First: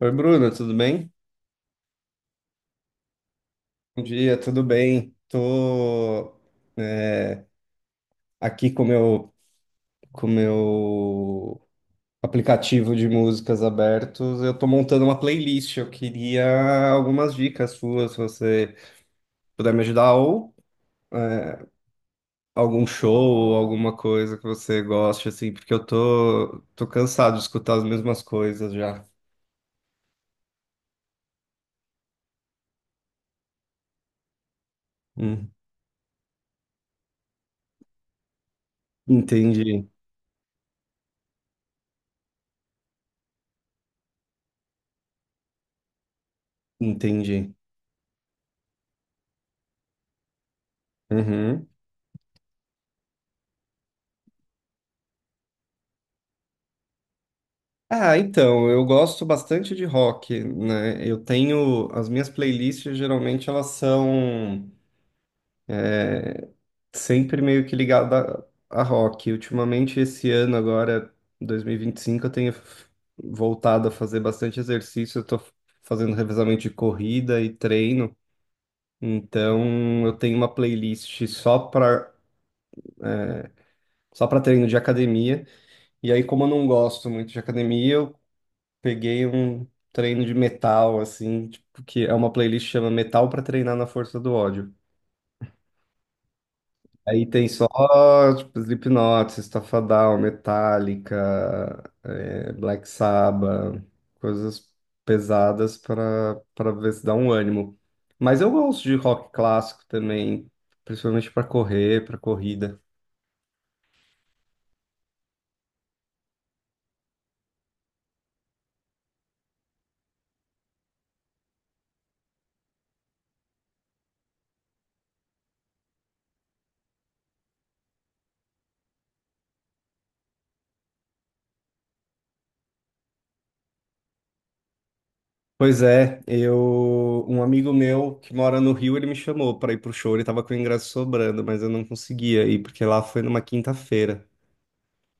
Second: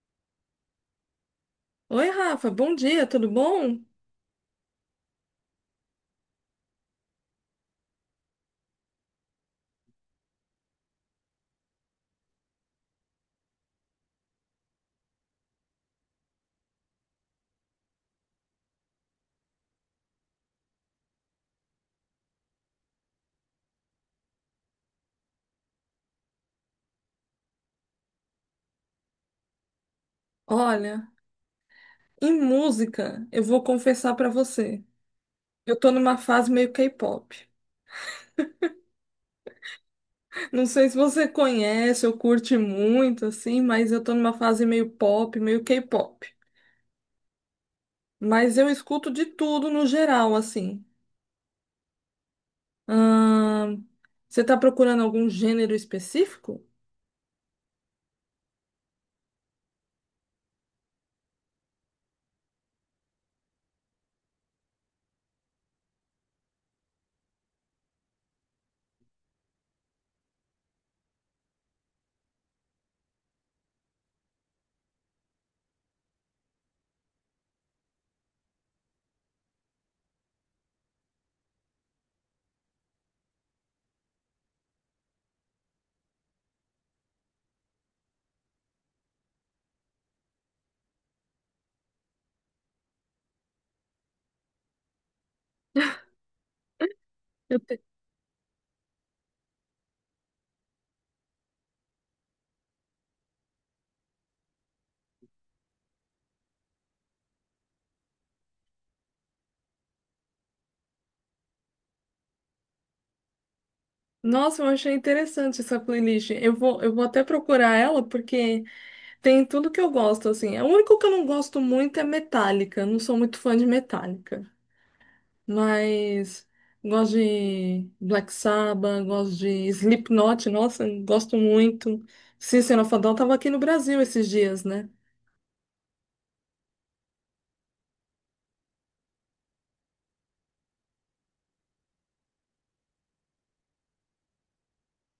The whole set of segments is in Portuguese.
Oi, Bruno, tudo bem? Oi, Rafa, bom dia, tudo bom? Bom dia, tudo bem? Tô é, aqui com meu aplicativo de músicas abertos. Eu tô montando uma playlist. Eu queria algumas dicas suas, se você puder me ajudar, ou é, algum show, ou alguma coisa que você goste, assim, porque eu tô cansado de escutar as mesmas coisas já. Olha, em música, eu vou confessar pra você. Hum, Eu tô numa fase meio K-pop. entendi, Não sei se você conhece ou curte muito, assim, mas eu tô numa fase meio pop, meio K-pop. entendi. Mas eu escuto de tudo no geral, assim. Uhum. Ahn, Você tá procurando algum gênero específico? Ah, então, eu gosto bastante de rock, né? As minhas playlists geralmente elas são é, sempre meio que ligadas a rock. Ultimamente, esse ano agora, dois mil e vinte e cinco, eu tenho voltado a fazer bastante exercício, eu tô fazendo revezamento de corrida e treino, então eu tenho uma playlist só para treino de academia, e aí como eu não gosto muito de academia, eu peguei um treino de metal, assim, tipo, que é uma playlist que chama Metal pra Treinar na Força do Ódio. Aí tem Eu só, te- tipo, Slipknot, System of a Down, Metallica, Black Sabbath, coisas pesadas para ver se dá um ânimo. Mas eu gosto de rock clássico também, principalmente para correr, para corrida. Nossa, eu achei interessante essa playlist. Eu vou até procurar ela, porque. Tem tudo que eu gosto, assim. O único que eu não gosto muito é Metallica. Não sou muito fã de Metallica. Mas gosto de Black Sabbath, gosto de Slipknot, nossa, gosto muito. System of a Down tava aqui no Brasil esses dias, né? Pois é, eu um amigo meu que mora no Rio, ele me chamou para ir pro show, ele tava com o ingresso sobrando, mas eu não conseguia ir porque lá foi numa quinta-feira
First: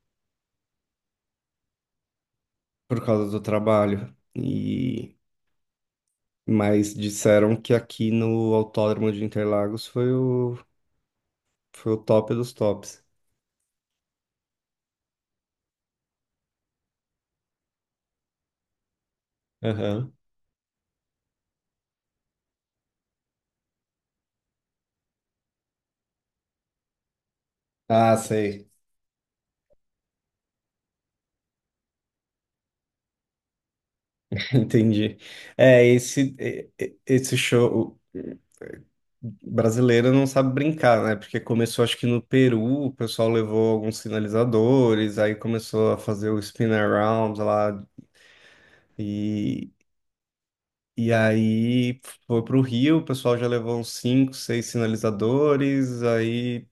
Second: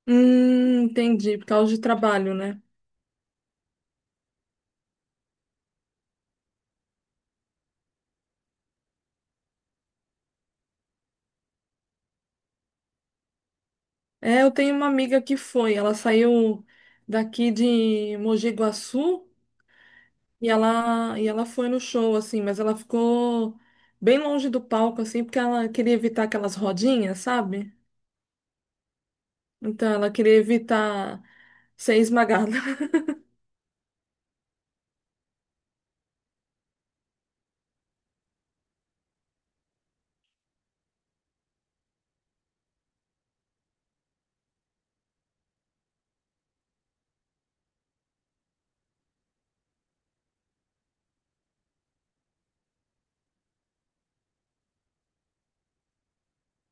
Entendi, por causa de trabalho, né? por causa do trabalho. Mas disseram que aqui no Autódromo de Interlagos foi o top dos tops. É, eu tenho uma amiga que foi, ela saiu daqui de Mogi Guaçu. Aham. E ela foi no show, assim, mas ela ficou bem longe do palco, assim, porque ela queria evitar aquelas rodinhas, sabe? Ah, sei. Então ela queria evitar ser esmagada. Entendi. É, esse show. Brasileiro não sabe brincar, né? Porque começou, acho que no Peru, o pessoal levou alguns sinalizadores, aí começou a fazer o spin around lá, e, e aí foi pro Rio, o pessoal já levou uns cinco, seis sinalizadores, aí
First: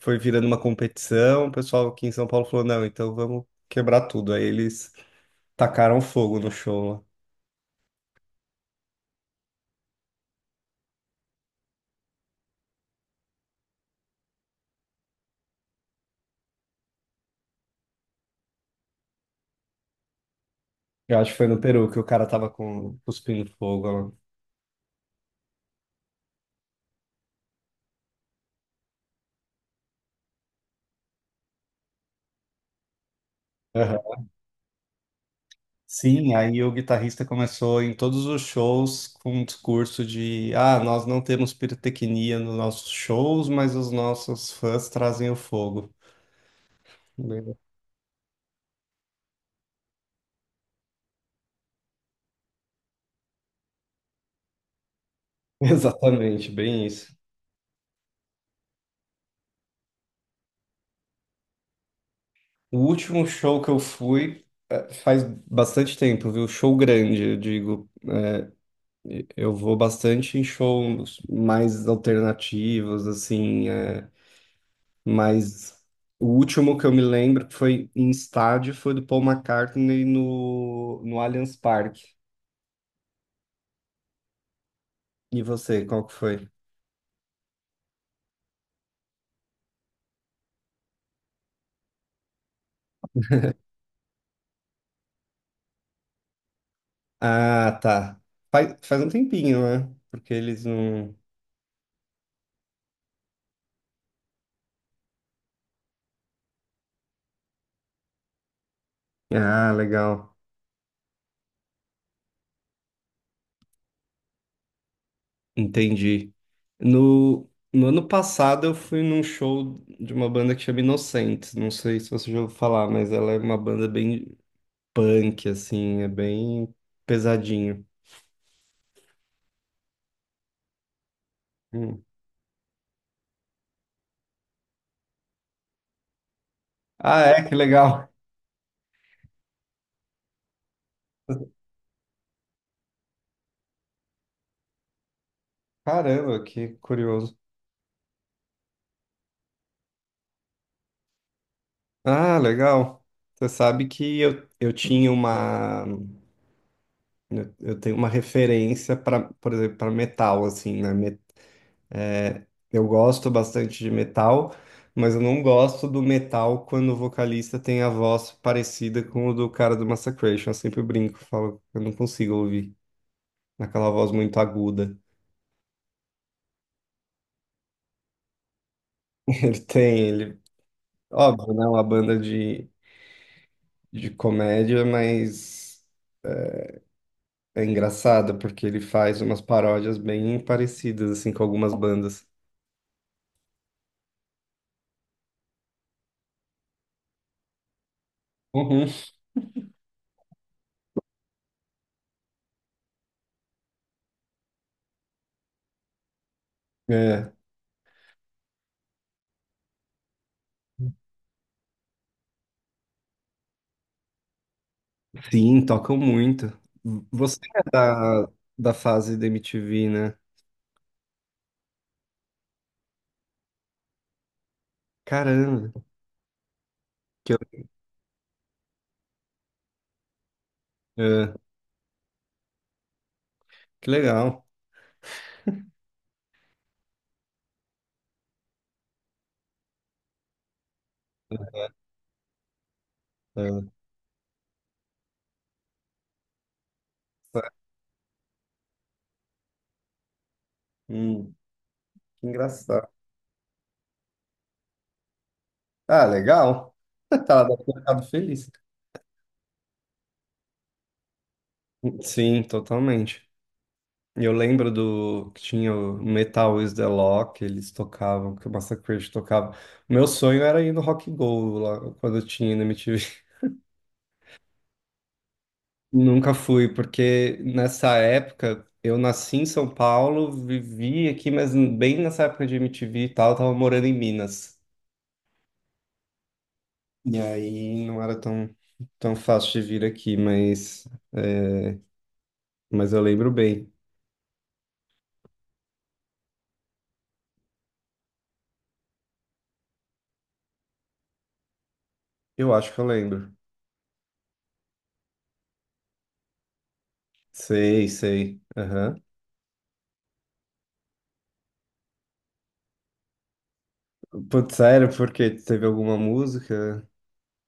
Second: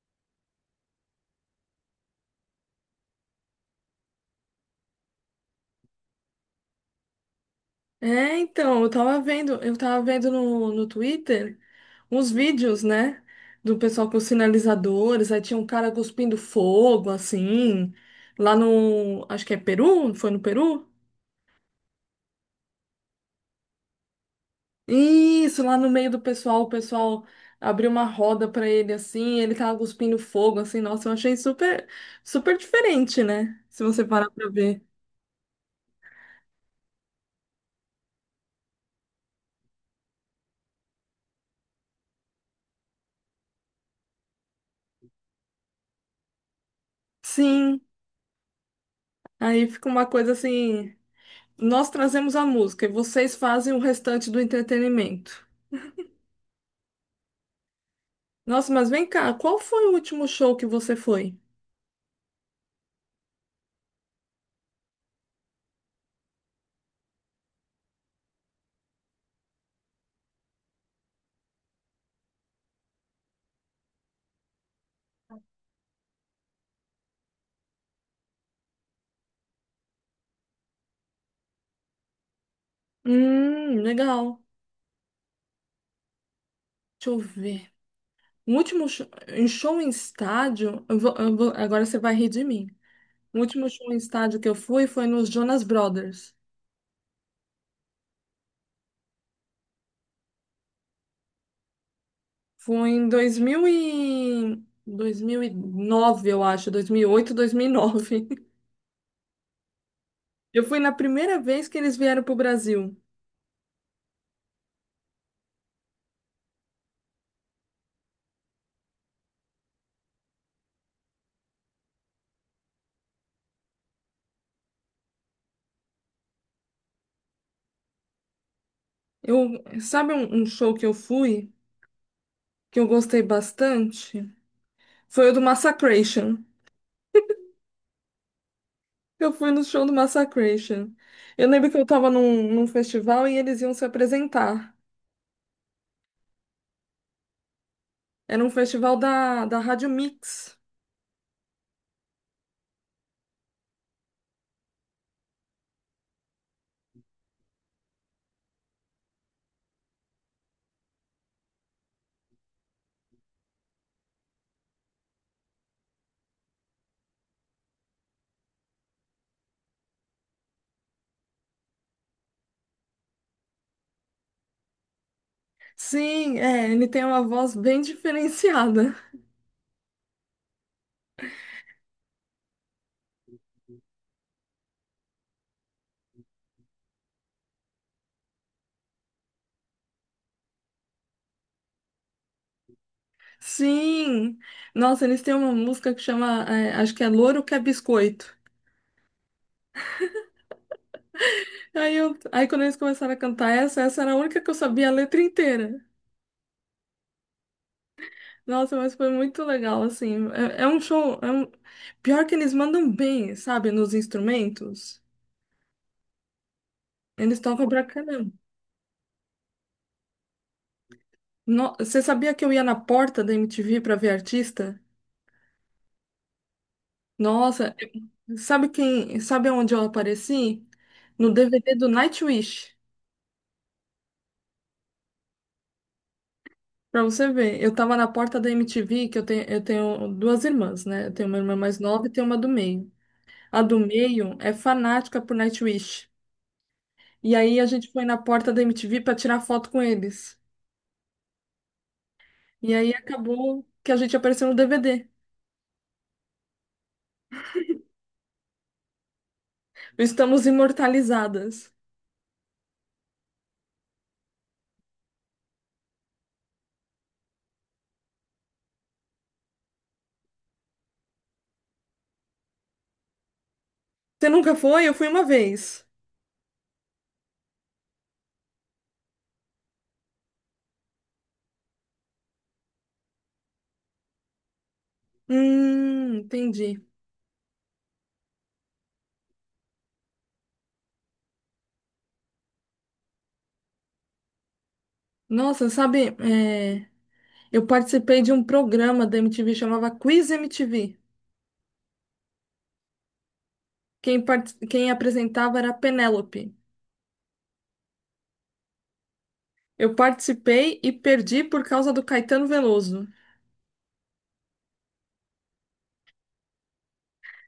foi virando uma competição, o pessoal aqui em São Paulo falou, não, então vamos quebrar tudo. Aí eles tacaram fogo no show lá. É, então, eu tava vendo no Twitter uns vídeos, né? Do pessoal com os sinalizadores, aí tinha um cara cuspindo fogo, assim, lá no, acho que é Peru, foi no Peru? Eu acho que foi no Peru que o cara tava com cuspindo fogo Isso, lá no meio do pessoal, o pessoal abriu uma roda pra ele assim, ele tava cuspindo fogo assim. Nossa, eu achei super super diferente, né? Se lá. você parar pra ver. Sim, aí o guitarrista começou em todos os shows com um discurso de: ah, nós não temos pirotecnia nos nossos shows, mas os nossos fãs trazem o fogo. Bem- Sim, aí fica uma coisa assim, nós trazemos a música e vocês fazem o restante do entretenimento. Exatamente, bem isso. Nossa, mas vem cá, qual foi o último show que você foi? O último show que eu fui faz bastante tempo, viu? Show grande, eu digo. Eu vou bastante em shows mais alternativos, assim. Mas o último que eu me lembro que foi em estádio foi do Paul McCartney no Allianz Parque. Legal. E você, qual que foi? Deixa eu ver. O último show em estádio, agora você vai rir de mim. O último show em estádio que eu fui foi nos Jonas Brothers. Ah, tá. Faz um tempinho, né? Porque eles não. Foi em 2009, eu acho, 2008, 2009. Ah, legal. Eu fui na primeira vez que eles vieram para o Brasil. Entendi. No ano passado eu fui num show de uma banda que chama Inocentes. Não sei se você já ouviu falar, mas ela é uma banda bem punk, assim, é bem pesadinho. Eu, sabe um show que eu fui, Hum. que eu gostei bastante? Foi o do Massacration. Ah, é? Que legal. Eu fui no show do Massacration. Eu lembro que eu estava num festival e eles iam se apresentar. Caramba, que curioso. Era um festival da Rádio Mix. Ah, legal. Você sabe que eu tenho uma referência para, por exemplo, para metal assim, né? Eu gosto bastante de metal, mas eu não gosto do metal quando o vocalista tem a voz parecida com o do cara do Massacration. Eu sempre brinco, falo, que eu não consigo ouvir naquela voz muito aguda. Sim, é, ele tem uma voz bem diferenciada. Ele tem, ele, óbvio, né? Uma banda de, comédia, mas é engraçado porque ele faz umas paródias bem parecidas assim com algumas bandas. Sim! Nossa, eles têm uma música que chama, é, acho que é Louro que é Biscoito. Uhum. Aí, quando eles começaram a cantar essa era a única que eu sabia a letra inteira. É, Nossa, mas foi muito legal, assim. É um show. Pior que eles mandam bem, sabe, nos instrumentos. sim, tocam muito. Você Eles é tocam pra da, caramba. da fase da MTV, né? Você sabia que eu ia na porta da MTV pra ver artista? Caramba, que, Nossa, sabe onde eu apareci? é, No DVD do Nightwish. que legal. Pra você ver, eu tava na porta da MTV, que eu tenho duas irmãs, né? Eu tenho uma irmã mais nova e tenho uma do meio. A É, do meio é fanática por Nightwish. E é, aí a gente foi na porta da MTV pra tirar foto com eles. hum, que E engraçado. aí acabou que a gente apareceu no DVD. Ah, legal. Tá, deve ter ficado feliz. Estamos imortalizadas. Sim, totalmente. Eu lembro do que tinha o Metal is the Law, que eles tocavam, que o Massacre tocava. Meu sonho era ir no Rock Go lá, quando eu tinha na MTV. Você nunca foi? Eu fui uma vez. Nunca fui, porque nessa época eu nasci em São Paulo, vivi aqui, mas bem nessa época de MTV e tal, eu tava morando em Minas. Entendi. E aí não era tão, tão fácil de vir aqui, mas eu lembro bem. Nossa, sabe, é, eu participei de um programa da MTV, chamava Quiz MTV. Eu acho que eu lembro. Quem apresentava era a Penélope. Sei, sei. Aham. Eu participei e perdi por causa do Caetano Veloso. Putz, sério, porque teve alguma música?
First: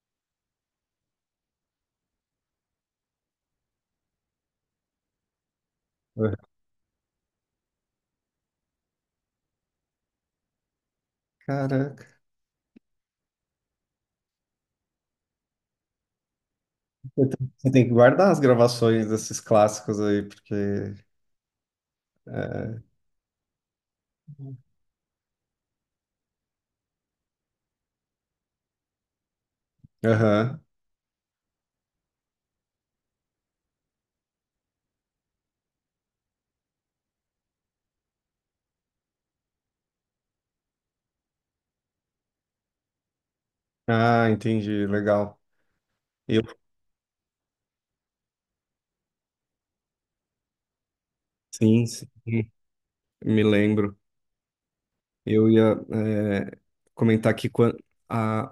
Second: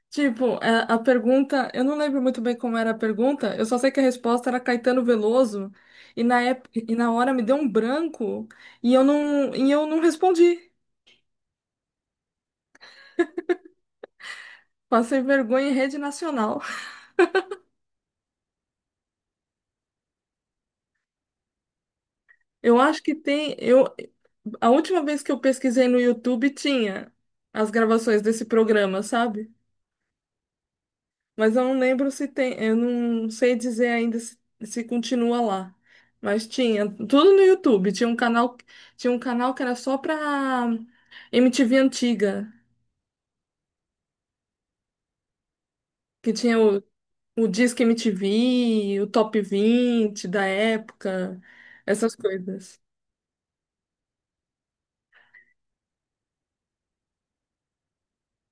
Tipo, a pergunta, eu não lembro muito bem como era a pergunta, eu só sei que a resposta era Caetano Veloso, e Aham. na época, e na hora me deu um branco e eu não respondi. Caraca. Passei vergonha em rede nacional. Você tem que guardar as gravações desses clássicos aí, porque. Eu é, acho que tem, a última vez que eu pesquisei no YouTube tinha as gravações desse programa, sabe? Aham. Mas eu não lembro se tem, eu não sei dizer ainda se continua lá. Mas tinha tudo no YouTube. Tinha um canal que era só pra MTV antiga, Ah, entendi. Legal. que Eu tinha o Disque MTV, o Top 20 da época, Sim, sim. essas coisas. Me lembro. Eu ia comentar que há,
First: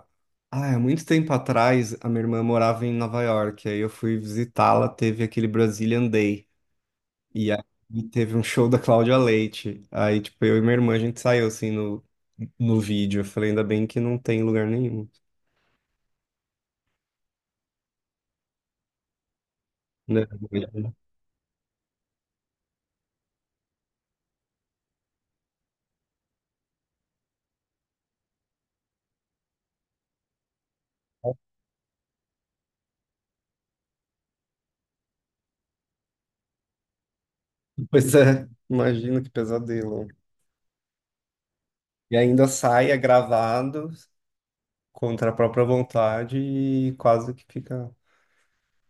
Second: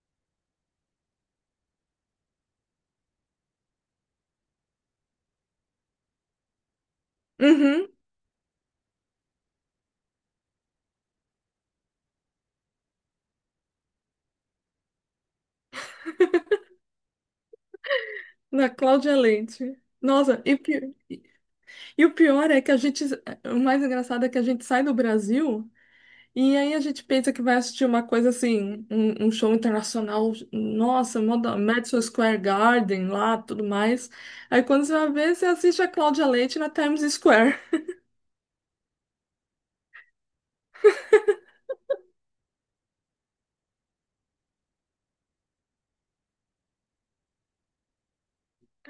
há muito tempo atrás, a minha irmã morava em Nova York. Aí eu fui visitá-la, teve aquele Brazilian Day. E aí Uhum, teve um show da Cláudia Leite. Aí, tipo, eu e minha irmã, a gente saiu, assim, no vídeo. Eu falei, ainda bem que não tem em lugar nenhum, da Cláudia Leite. né? Nossa, e o pior é que a gente, o mais engraçado é que a gente sai do Brasil. E aí a gente pensa que vai assistir uma coisa assim, um show internacional, nossa, Madison Square Garden lá, tudo mais. Aí quando você vai ver, você assiste a Cláudia Leite na Times Square. Pois é, imagina que pesadelo. E ainda sai, é gravado, contra a própria vontade e quase que fica.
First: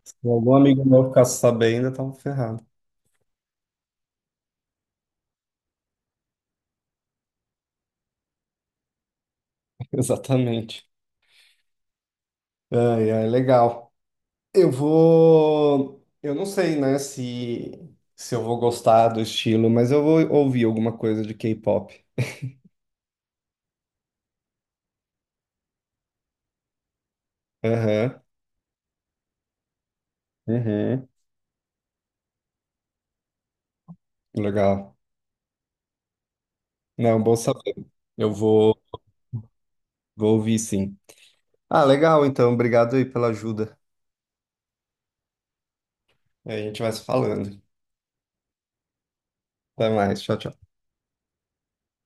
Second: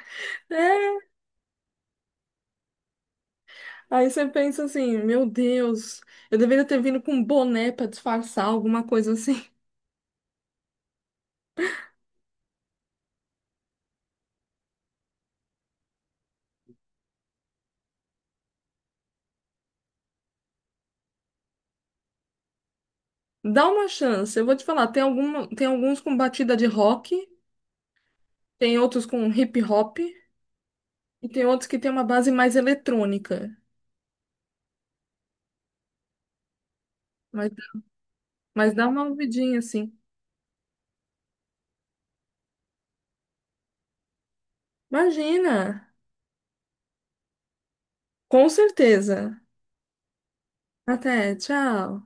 Se algum amigo É. meu ficasse sabendo, eu tava ferrado. Aí você pensa assim, meu Deus, eu deveria ter vindo com um boné para disfarçar, alguma coisa assim. Exatamente. Ai, ai, legal. Eu vou. Eu não sei, né, se eu vou gostar do estilo, mas eu vou ouvir alguma coisa de K-pop. Dá uma chance, eu vou te falar, tem alguma, tem alguns com batida de rock, Aham. tem outros com hip hop, e Uhum. tem outros que tem uma base mais eletrônica. Legal. Não, bom Mas, saber. Eu mas, vou, dá uma ouvidinha assim. vou ouvir sim. Ah, legal, então. Obrigado aí pela ajuda. Imagina! A gente vai se falando. Com certeza. Até mais. Tchau, tchau. Até, tchau.